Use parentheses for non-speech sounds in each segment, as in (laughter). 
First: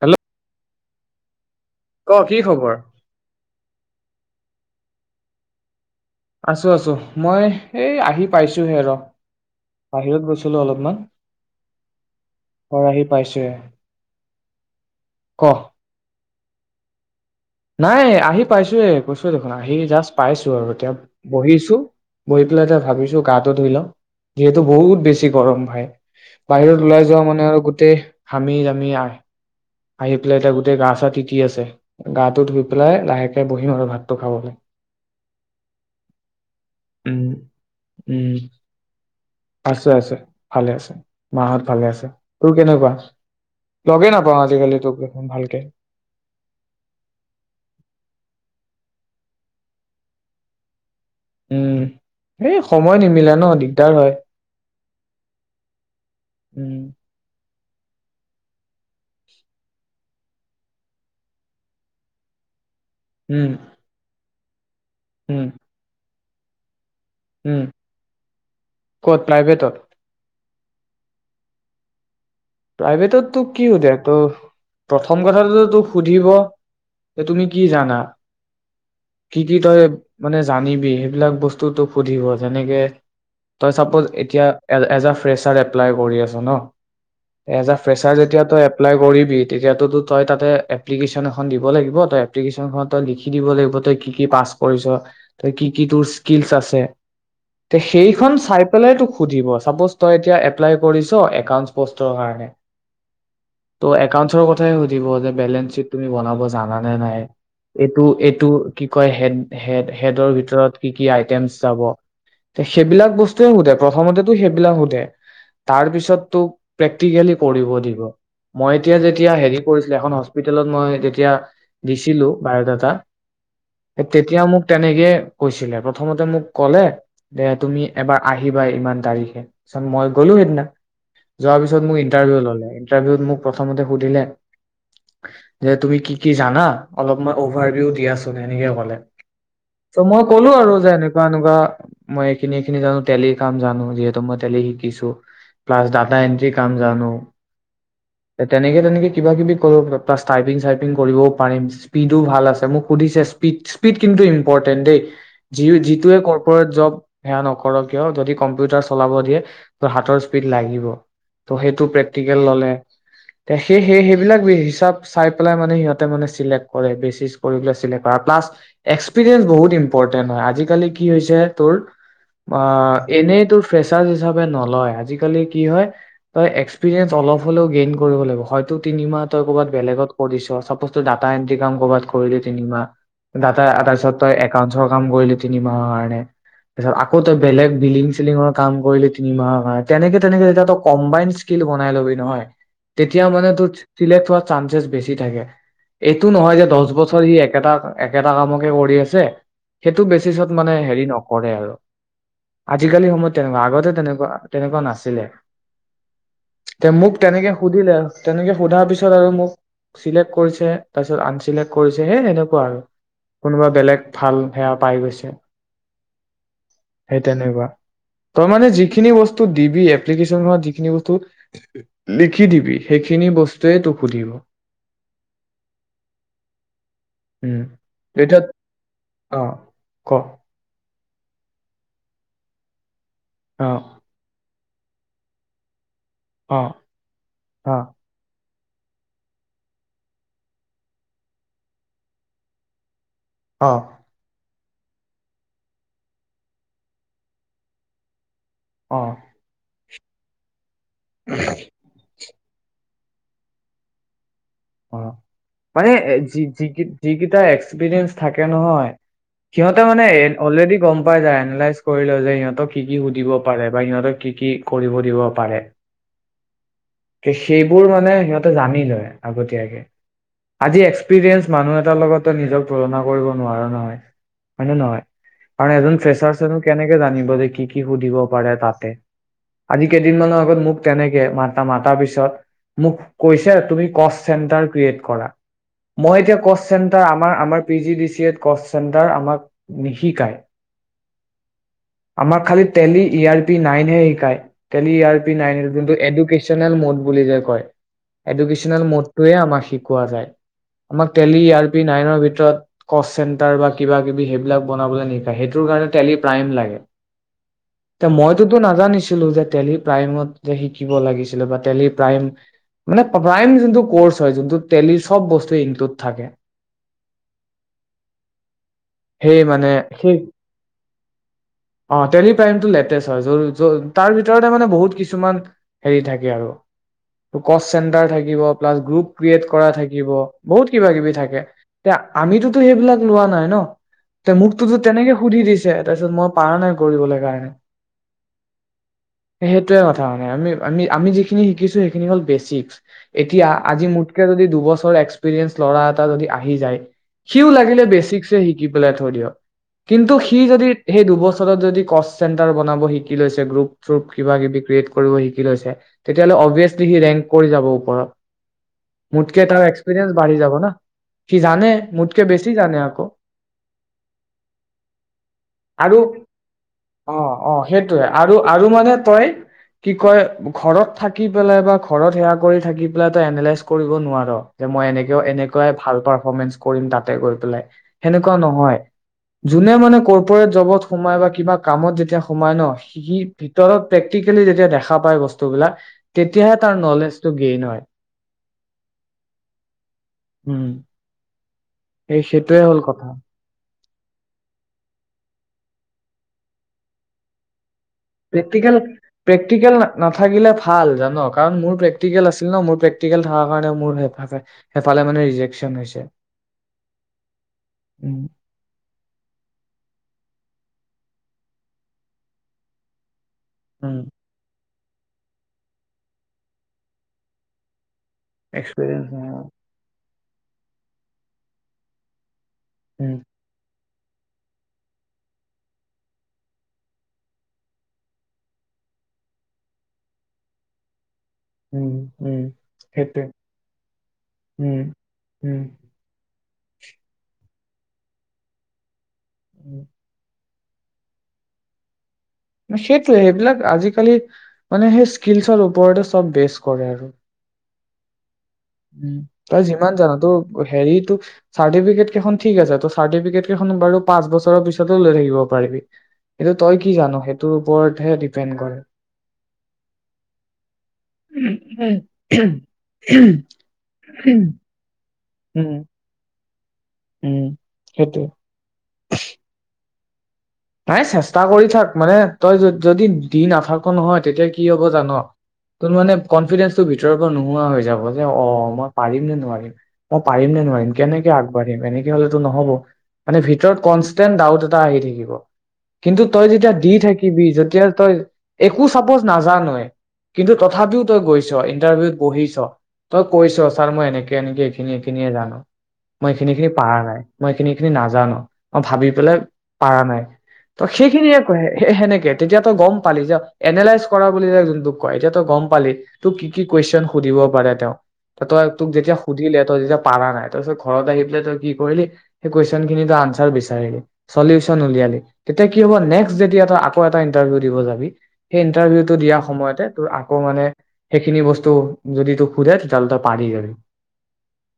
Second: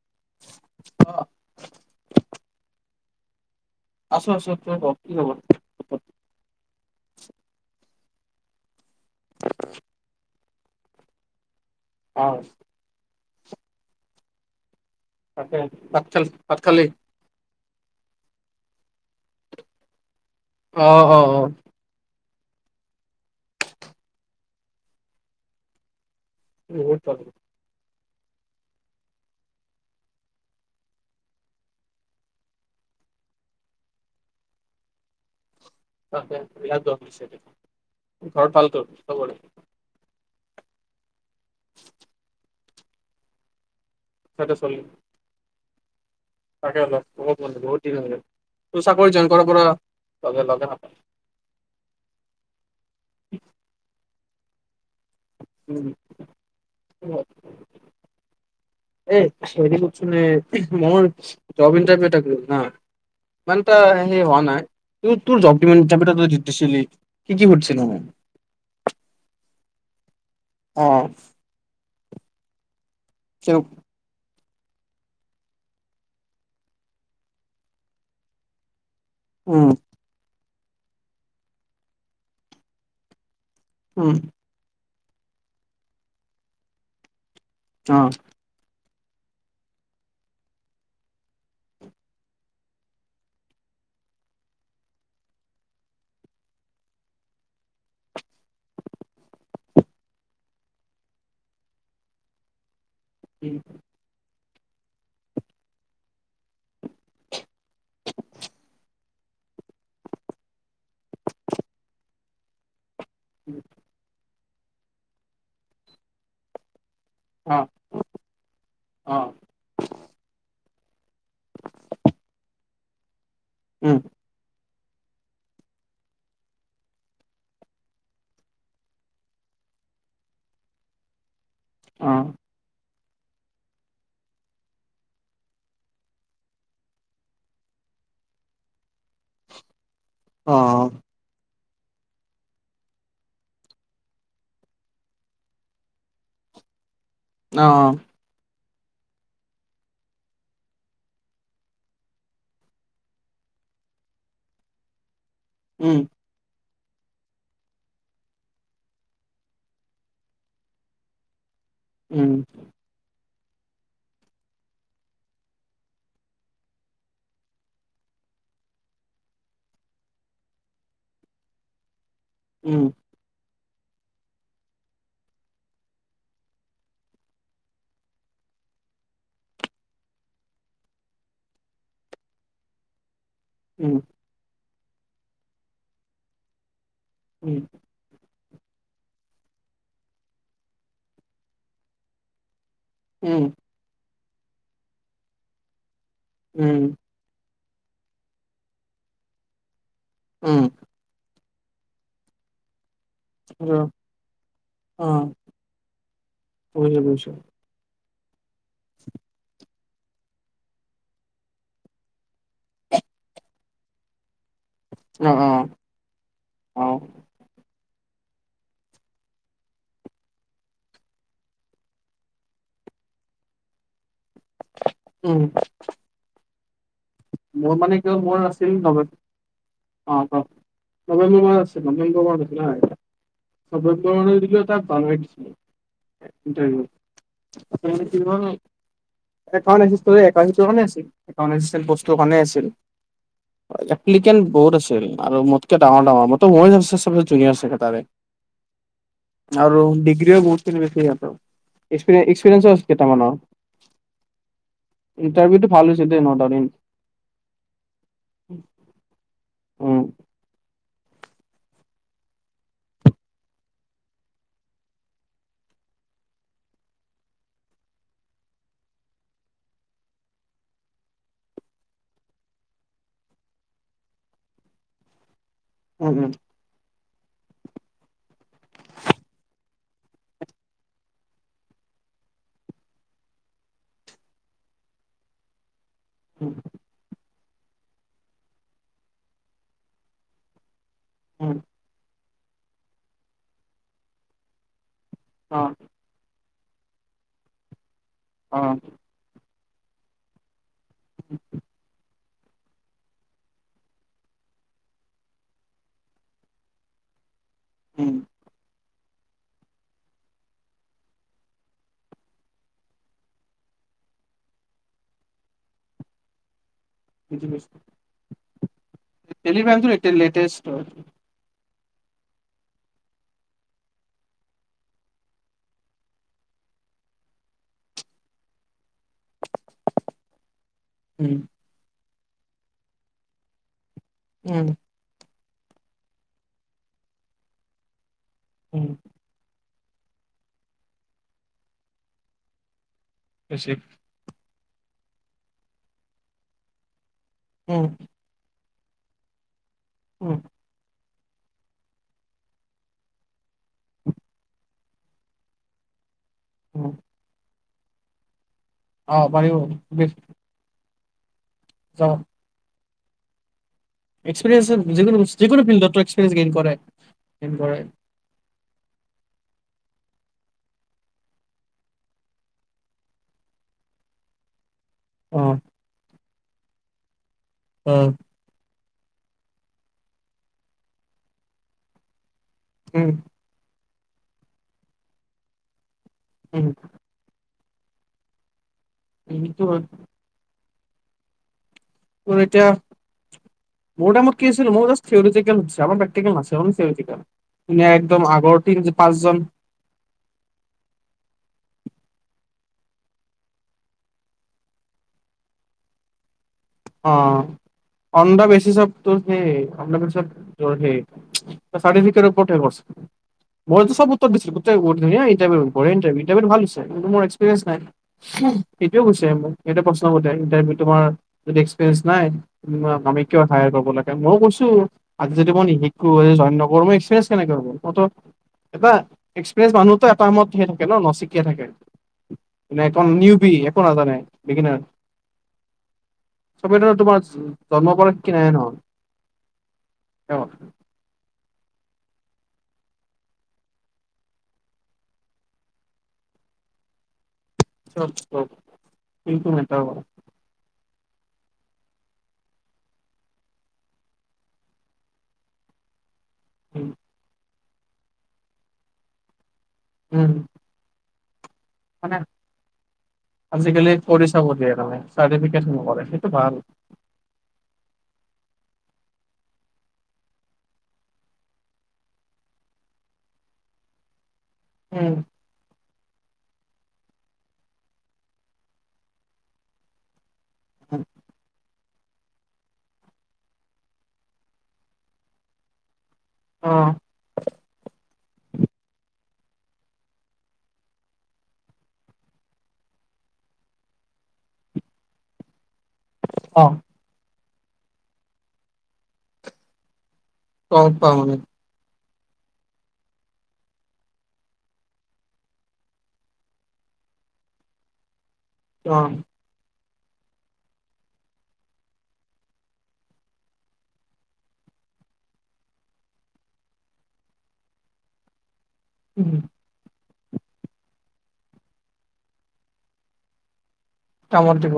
Hello অহ ক কি খবৰ আছো আছো তই ক কি খবৰ আছো আছো মই এই আহি পাইছোহে ৰ বাহিৰত গৈছিলো অলপমান অহ পাইছোঁ তাতে তাত মেল ভাত খালী নাই আহি পাইছোয়ে কৈছো দেখোন আহি জাষ্ট পাইছো আৰু এতিয়া অ' অ' অ' বহিছোঁ বৈ পেলাই এই ভাবিছো গাটো ধুই ল যিহেতু বহুত বেছি গৰম হয়াই বাহিৰত বহুত ওলাই পালো যোৱা মানে আৰু গোটেই হামি যামি আই আহি পেলাই এতিয়া গোটেই গা চা তিতি আছে গাটো ধুই পেলাই লাহেকে বহিম আৰু ভাতটো খাবলৈ উম ঘৰত ভাল তোৰ আছোঁ আছোঁ ভালে আছোঁ মাহত ভালে আছে তোৰ কেনেকুৱা লগেই নাপাওঁ তাতে চলি আজিকালি তোক দেখোন ভালকে তাকে অলপ বহুত বহুত দিন ত চাকৰি জইন কৰাৰ পৰা লগে লগে নাপাওঁ উম এই সময় নিমিলে ন দিগদাৰ হয় উম এ উম হৰিচোন মোৰ জব ইণ্টাৰভিউটা ন মানন্ত সেহ উম হোৱা নাই। তোৰ তোৰ উম জগদীব ডিচিলি উম ক'ত প্ৰাইভেতত আহ প্ৰাইভেটত তো কি হুধে প্ৰথম কথাটোত তোক সুধিব যে তুমি কি জানা কি কি উম তই মানে জানিবি সেইবিলাক বস্তুতটো সুধিব যেনেকে তই চাপ'জ উম এতিয়া এজ ফ্ৰেছচাৰ এপ্লাই কৰি আছ ন এজ আ অ ফ্ৰেচাৰ যেতিয়া তই এপ্লাই কৰিবি তেতিয়া টো তোক হয় তাতে এপ্লিকেচন এখন দিব লাগিব তই এপ্লিকেচন খনত লিখি দিব লাগিব তই কি কি পাঁচ কৰিছ কি কি তোৰ স্কিলছ আছে সেইখন চাই পেলাই তোক সুধিব চাপচ তই এতিয়া অপ্লাই কৰিছ একাওঁচ পোষ্ট কাৰণে ত' একাউঞ্চৰ কথা চাই সুধিব যে বেলেন্সচিত তুমি বনাব জনা নে নাই এইটো কি কয় হেড হেদৰ ভিতৰত কি কি আইটেম যাব সেইবিলাক বস্তুৱে হোধে প্ৰথমতে সেইবিলাক সোধে তাৰ পিছত তোক প্ৰেক্টিকেলি অ কৰিব দিব মই এতিয়া অ যেতিয়া হেৰি কৰিচিলো এখন হস্পিতেলত মই তেতিয়া দিছিলো বায়'ডাটা উম এ তেতিয়া মোক তেনেকে কৈছিলে প্ৰথমতে মোক কলে যে তুমি এবাৰ আহিবা ইমান তাৰিখে তাৰপিছত মই গ'লো সেইদিনা যোৱাৰ পিছত মোক অ ইণ্টাৰভিউ ল'লে ইণ্টাৰভিউত মোক প্ৰথমতে সুধিলে যে তুমি কি কি জানা অলপ মই অভাৰভিউ দিয়াচোন সেনেকে ক'লে ত মই কলো আৰু যে এনেকুৱা এনেকুৱা মই এইখিনি এইখিনি জানো তেলিৰ কাম জানো যিহেতু মই তেলি শিকিছো প্লাছ দা তা এণ্ট্ৰি কাম জানো অ অ তেনেকে তেনেকে কিবা কিবি কৰো প্লাছ টাইপিং চাইপিং কৰিব পাৰিম স্পীডো ভাল আছে মোক সুধিছে স্পীড স্পীড কিন্তু ইম্পৰ্টেণ্ট দেই যি যিটোৱে কৰ্পৰেট জব সেয়া নকৰক কিয় যদি কম্পিউটাৰ চলাব দিয়ে ত হাতৰ স্পীড লাগিব ত' সেইটো প্ৰেক্টিকেল ললে তে সেই সেই সেইবিলাক হিচাপ চাই পেলাই মানে সিহঁতে মানে চিলেক্ট কৰে বেচিছ কৰি পেলাই চিলেক্ট কৰে প্লাছ এক্সপিৰিয়েঞ্চ বহুত ইম্পৰটেন্ট হয় আজিকালি কি হৈছে তোৰ মা এনেইতো ফ্ৰেচাচ হিচাপে নলয় আজিকালি কি হয় তই এক্সপিৰিয়েঞ্চ অলপ হলেও গেইন কৰিব লাগিব হয়তো তিনিমাহ তই কবাত বেলেগত কৰিছ চাপোচ তই ডাটা এণ্ট্ৰি কাম কবাত কৰিলি তিনিমাহ দাদা তাৰপাছত তই এক ক্ৰাঞ্চৰ কাম কৰিলো তিনিমাহৰ কাৰণে। তাৰ পিছত আকৌ ত বেলেগ বিল্ডিং-চিল্ডিং। কাম কৰিলে তিনি মাহৰ কাৰণে তেনেকে-তেনেকে যেতিয়া তোক কম্বাইন স্কিল বনাই লবি নহয় তেতিয়া মানে তোৰ (unintelligible) চাঞ্চেছ বেছি থাকে। এইটো নহয় যে দহ বছৰ সি একেটা একেটা কামকে কৰি আছে। সেইটো বেছিছত উম মানে হেৰি ন কৰে আৰু। আ জিকালি সময়ত তেনেকুৱা। অ আগতে তেনেকুৱা- তেনেকুৱা নাছিলে। তে বুজিছো মোক বুজিছো তেনেকে সুধিলে তেনেকে সোধাৰ পিছত আৰু মোক চিলেক্ট কৰিছে, তাৰপিছত আনচিলেক্ট কৰিছে, সেই সেনেকুৱা আৰু। কোনোবা বেলেগ ভাল সেয়া পাই গৈছে, অ অ অ সেই তেনেকুৱা। তই মানে যিখিনি বস্তু দিবি এপ্লিকেশ্যনখনত সেইখিনি বস্তু লিখি দিবি। সেইখিনি বস্তুৱে তোক সুধিব। উম। উম মোৰ মানে কিয় এতিয়া মোৰ আছিল অ ক নৱেম্ব অ নৱেম্বৰ মাহত আছিল নৱেম্বৰ মাহত আছিলে হ। (unintelligible) অ সব প মানে। (unintelligible) পালহি (unintelligible) অ ইন্টাৰভিউ, অ মানে কি হ'ল তে তাৰ এছএমএছ কৰি আছে। (unintelligible) ত কাণে আছিল। অ কিলিকেন বহুত আছিল। আৰু মোতকে ডাঙৰ ডাঙৰ মইটো মই সবতছে জুনিয়ৰ ছেটাৰে অ আৰু ডিগ্ৰীও ি (inaudible) কেইটামানৰ অ ইণ্টাৰভিউটো ভাল মানে হৈছে দে ন যি দহ যি দিন যিকেইটা এক্সপিৰিয়েঞ্চ থাকে নহয়, সিহঁতে উম মানে অলৰেডি গম পাই যায় লয় যে সিহঁতক কি কি সুধিব পাৰে, বা সিহঁতক কি কি কৰিব দিব পাৰে সেইবোৰ মানে সিহঁতে জানি লয় আগতীয়াকে, আজি এক্সপিৰিয়েঞ্চ মানুহ এটাৰ লগত নিজক তুলনা কৰিব নোৱাৰা নহয়, হয় ন নহয়? আৰু এজন উম ফ্ৰেচাৰ্ছচে নো কেনেকে জানিব যে কি কি সুধিব পাৰে তাতে, আজি কেইদিন মানৰ আগত মোক তেনেকে মাতা মাতাৰ পিছত মোক কৈছে তুমি কষ্ট চেণ্টাৰ ক্ৰিয়েট কৰা মই এতিয়া উম কচ চেণ্টাৰ আমাৰ আমাৰ পি জি ডি চিএ কচ চেণ্টাৰ আমাক নিশিকায় উম আমাৰ খালি Tally E R P nine হে শিকায় Tally E R P nine অ আৰু যোনটো এডুকেশ্বন (unintelligible) চেনেল মুড বুলি যে কয় অ এডুকেশ্যনল মড এয়ে আমাক শিকোৱা যায় আমাক Tally E R P nine cost centre বা কিবা কিবি সেইবিলাক বনাবলৈ নিশিকাই সেইটোৰ কাৰণে তেলি প্ৰাইম লাগে এ উম মইতোটো নাজানিছো যে টেলি প্ৰাইমত যে শিকিব লাগিছিলে, বা টেলি প্ৰাইম মানে প্ৰাইম যোনটো কৰ্চ যোনটো টেলিৰ সব বস্তু ইনক্লুড থাকে বিজি বছ (unintelligible) সেই টেলিগ্ৰাম এ লেটেষ্ট (unintelligible) অ'টেলি প্ৰাইমটো লেটেষ্ট হয়। য' - য, ' তাৰ ভিতৰতে মানে বহুত কিছুমান হেৰি থাকে আৰু! কচ চেন্টাৰ থাকিব। প্লাছ, গ্ৰুপ ক্ৰিয়েট কৰা থাকিব। বহুত কিবা কিবি উম থাকে। এতিয়া আমিতোতো সেইবিলাক লোৱা নাই ন! তে উম মোকতোটো তেনেকে সুধি দিছে! তাৰ পিছত মই পাৰা নাই কৰিবলৈ কাৰণে। উম। সেইটোৱে কথা মানে। আম - আমি - আমি যিখিনি শিকিছো, সেইখিনি হ'ল বেচিক্স। এতিয়া হৈছে আজি মোতকে যদি দুবছৰ এক্সপিৰিয়েন্ঞ্চ ল'ৰা এটা যদি আহি যায় সিও লাগিলে উম বেচিক্সেই শিকি কি পেলাই থৈ দিয়! কিন্তু উম সি যদি সেই দুবছৰ তাপাছত, যদি কচ চেণ্টাৰ বনাব শিকি লৈছে, গ্ৰুপ চ্ৰুপ কিবা কিবি ক্ৰিয়েট কৰিব শিকি লৈছে। তেতিয়াহ'লে অবিয়াচলি উম সি ৰেংক কৰি যাব। পৰা। অ মোতকে পাৰিব তাৰ বেছ এক্সপিৰিয়েঞ্চ বাঢ়ি যাব না। সি জানে, মোতকে বেছি জানে আকৌ! (inaudible) এক্সপিৰিয়েন্ঞ্চ আছে। যিকোনো - যিকোনো আৰু ফিল্ডিতো এক্সপিৰিয়েন্ঞ্চ অ' অ' সেইটোৱে আৰু আৰু মানে তই, কি কয়! ঘৰত থাকি পেলাই বা ঘৰত সেয়া কৰি থাকি পেলাই, তই এনালাইজ কৰিব নোৱাৰ। যে মই এনেকেও, অ এনেকুৱাই ভাল পাম। পাৰফৰ্মেন্ঞ্চ কৰিম তাতে গৈ পেলাই, অ সেনেকুৱাও নহয়। যোনে মানে ক'ৰ্পৰেট জবত সোমাই বা কিবা কামত যেতিয়া সোমাই ন সি উম ভিতৰত প্ৰেক্টিকেলি যেতিয়া দেখা পায় বস্তুবিলাক তেতিয়াহে উম তাৰ নলেজ টো গেইন হয়। এইটো মানো উম। এই, সেইটোৱে এতিয়া হ'ল কথা। মোৰ টাইমত কি আছিল মোৰ জ্যাষ্ট থিয়ৰিটিকেল সুধিছে। আমাৰ প্ৰেকটিকেল নাছিল, অনলি থিয়ৰিটিকেল। ধুনীয়া একদম আগৰ তিন প্ৰেক্টিকেল পাঁচজন প্ৰেক্টিকেল নাথাকিলে ভাল জান কাৰণ মোৰ প্ৰ্ট তিকেল আছিল ন মোৰ প্ৰেকটিকেল থক কাৰণে মোৰ হেফালে মানে ৰেজেকচন হৈছে অ উম অণ্ডা বেছি চব ত অ বি চাৰিফিকেট কটেকছ। মইতো উম চব উত্তৰ দিছিলোঁ। ধুনীয়া ইণ্টাৰভিউ বঢ়িয়া ইণ্টাৰভিউ ভাল হৈছে কিন্তু মোৰ এক্পৰিয়েঞ্চ নাই সটোয়ে এক্সপিৰিয়েঞ্চ কৈছে নাই আৰু। মোৰ এইটো প্ৰশ্ন ইণ্টাৰভিউ তোমাৰ এক্সপিৰিন্ নাই উ উম আমি কিয় সহায় কৰিব লাগে মইও কৈছো আজি যদি মই নিশিকো জইন নকৰো মই এক্সপিৰিয়ঞ্চ কেনেকে হ'ব মইো এটা এক্সপিৰিয়েঞ্চ মানুহতো এটাত থাকে ন থাকে উম উম মে সেইটোৱে নিউ বি একো নাজানে বিগিনাৰ উম উম ছবি ধ তোমাৰ জন্ম পাৰ কি নাইে নহয় উম অ সেইটোৱে সেইবিলাক আজিকালি মানে সেই স্কিলচৰ ওপৰতে চব বেচ কৰে আৰু অ উম তই যিমান জান তো হেৰিত চাৰ্টিফিকেট কেই ঠিক আছে চাৰটিফিকট কেইখন বাৰু পাঁচ বছৰৰ পিছত লৈ থাকিব পাৰিবি সটো তই কি জানো সেইটো টো ওপৰতহে ডিপেণ্ড কৰে উম উ উ হয় মানে হয় উম আজিকালি কৰি চাব দিয়ে তানে চাৰ্টিফিকেশন নক সেইটো ভাল উম সেইটোৱ চি নাই চেষ্টা কৰি থাক মানে তই য যদি দি নাথাক নহয় তেতিয়া কি হ'ব জান উম, তোৰ মানে কনফিডেন্ঞ্চটো ভিতৰৰ পৰা নোহোৱা হৈ যাব যে অ মই পাৰিম নে নোৱাৰিম মই পাৰিম নে নোৱাৰিম উম। কেনেকে আগবাঢ়িম এনেকে হলেতো নহব মানে ভিতৰত কনষ্টেন্ট ডাউট এটা আহি থাকিব কিন্তু তই যেতিয়া অ দি থাকিবি যত এতিয়া তই একো চাপজ নাজানোৱে কিন্তু তথাপিও তই গৈছ ইণ্টাৰভিউত বহিছ তই কৈছ ছাৰ মই এনেকে এনেকে এইখিনিয় এইখিনিয়ে জানো মই এইখিনি খিনি অ'। পাৰা নাই মই এইখিনি এই খিনি নাজানো মই ভাবি পেলাই পাৰা নাই ত গম পাওঁ মানে সেইখিনিয়ে কৈ সেনেকে তেতিয়া তো গম পালি যো এনালাইজ কৰা বুলি যোনটোক কয় এতিয়া তই গম পালি তোক কি কি কুৱেশন সুধিব পাৰে তেওঁ তই তোক অ যেতিয়া সুধিলে তই যেতিয়া পাৰ নাই তাছত ঘৰত আহি পাই তই কি কৰিলি সেই কুৱেশ্যন খিনি আঞ্চাৰ বিচাৰি চলিচন উলিয়ালি তেতিয়া কি হ'ব নেক্সট যদি এটা আকৌ এটা ইণ্টাৰভিউ দিব যাবি সেই ইণ্টাৰভিউটো উম, দিয়াৰ সময়তে তোৰ আকৌ মানে সেইখিনি বস্তু যদি তোক সোধে তেতিয়াহ'লে তই পাৰি যাবি কামত দিব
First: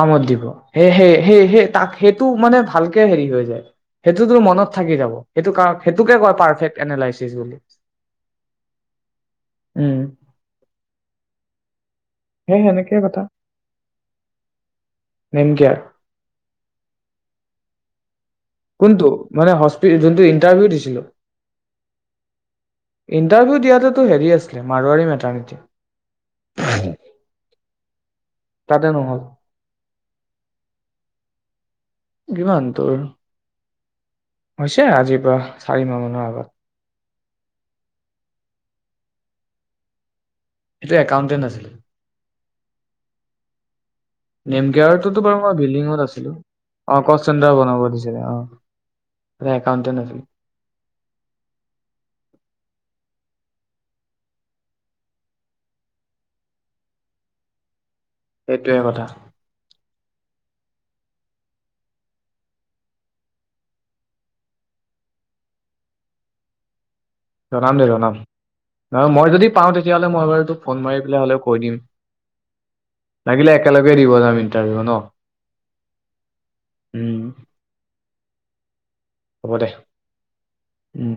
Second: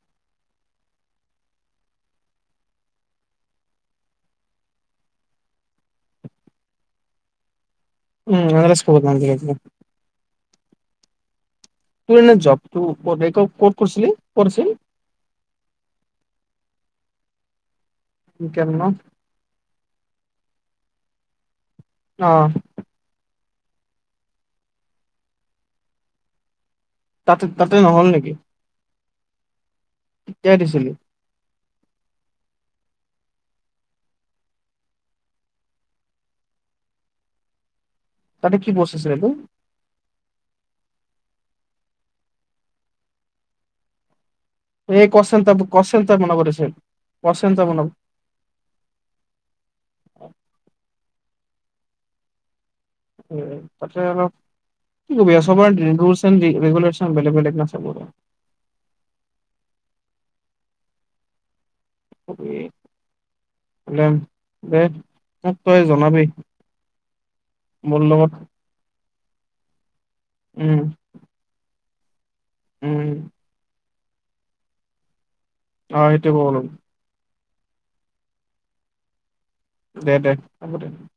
কামত দিব সে সে সে তাক সেইটো মানে ভালকে হেৰি হৈ যায় সেইটোতোৰ মনত থাকি যাব সেইটো সেইটোকে কয় পাৰফেক্ট এনলাইচিচ বুলি উম (unintelligible) আছ নান উম তোৰ এনে সেই জবটো সেনেকে কথা ক'ত, ক'ত কৰিছিলি, ক'ত আছিল? দেমকেয়াৰ কোনটো মানে হচ। যোনটো ইণ্টাৰভিউ দিছিলো। অহ ইণ্টাৰভিউ দিয়াটোতো হেৰি আছিলে মাৰোৱাৰাৰী মেটাৰ্নিটি। তাতে তাতে নহ'ল নেকি? তাতে নহ'ল। কেতিয়া দিছিলি। কিমান তোৰ হৈছে আজিৰ পৰা চাৰি মাহ মানৰ আগত। ততে কি পোষ্ট আছিল তোৰ। একাউণ্টেন আছিল এই নেমকেয়াৰতো টো কল বাৰু মই চেণ্টাৰ কল বিল্ডিঙত চেণ্টাৰ আছিলো বনাব দিছিল অ কচ চেণ্টাৰ বনাব দিছিলে অ একাউণ্টেণ্ট আছিল। (inaudible) তাতে অলপ কি কবি চবৰে এ (unintelligible) ৰেগুলেশ্যন বেলেগ বেলেগ ন চবৰে সেইটোৱে কথা। হলে দে মোক তই জনাবি। জনাম দে মোৰ জনাম লগত মই যদি পাওঁ দে তেতিয়াহ'লে মই বাৰু তোক ফোন উম, মাৰি পেলাই হ'লে কৈ দিম। উম। লাগিলে একেলগে এইটোৱেই দিব যাম ইণ্টাৰভিউ ন? অ সেইটো (unintelligible) উম দে দে হ'ব দে উম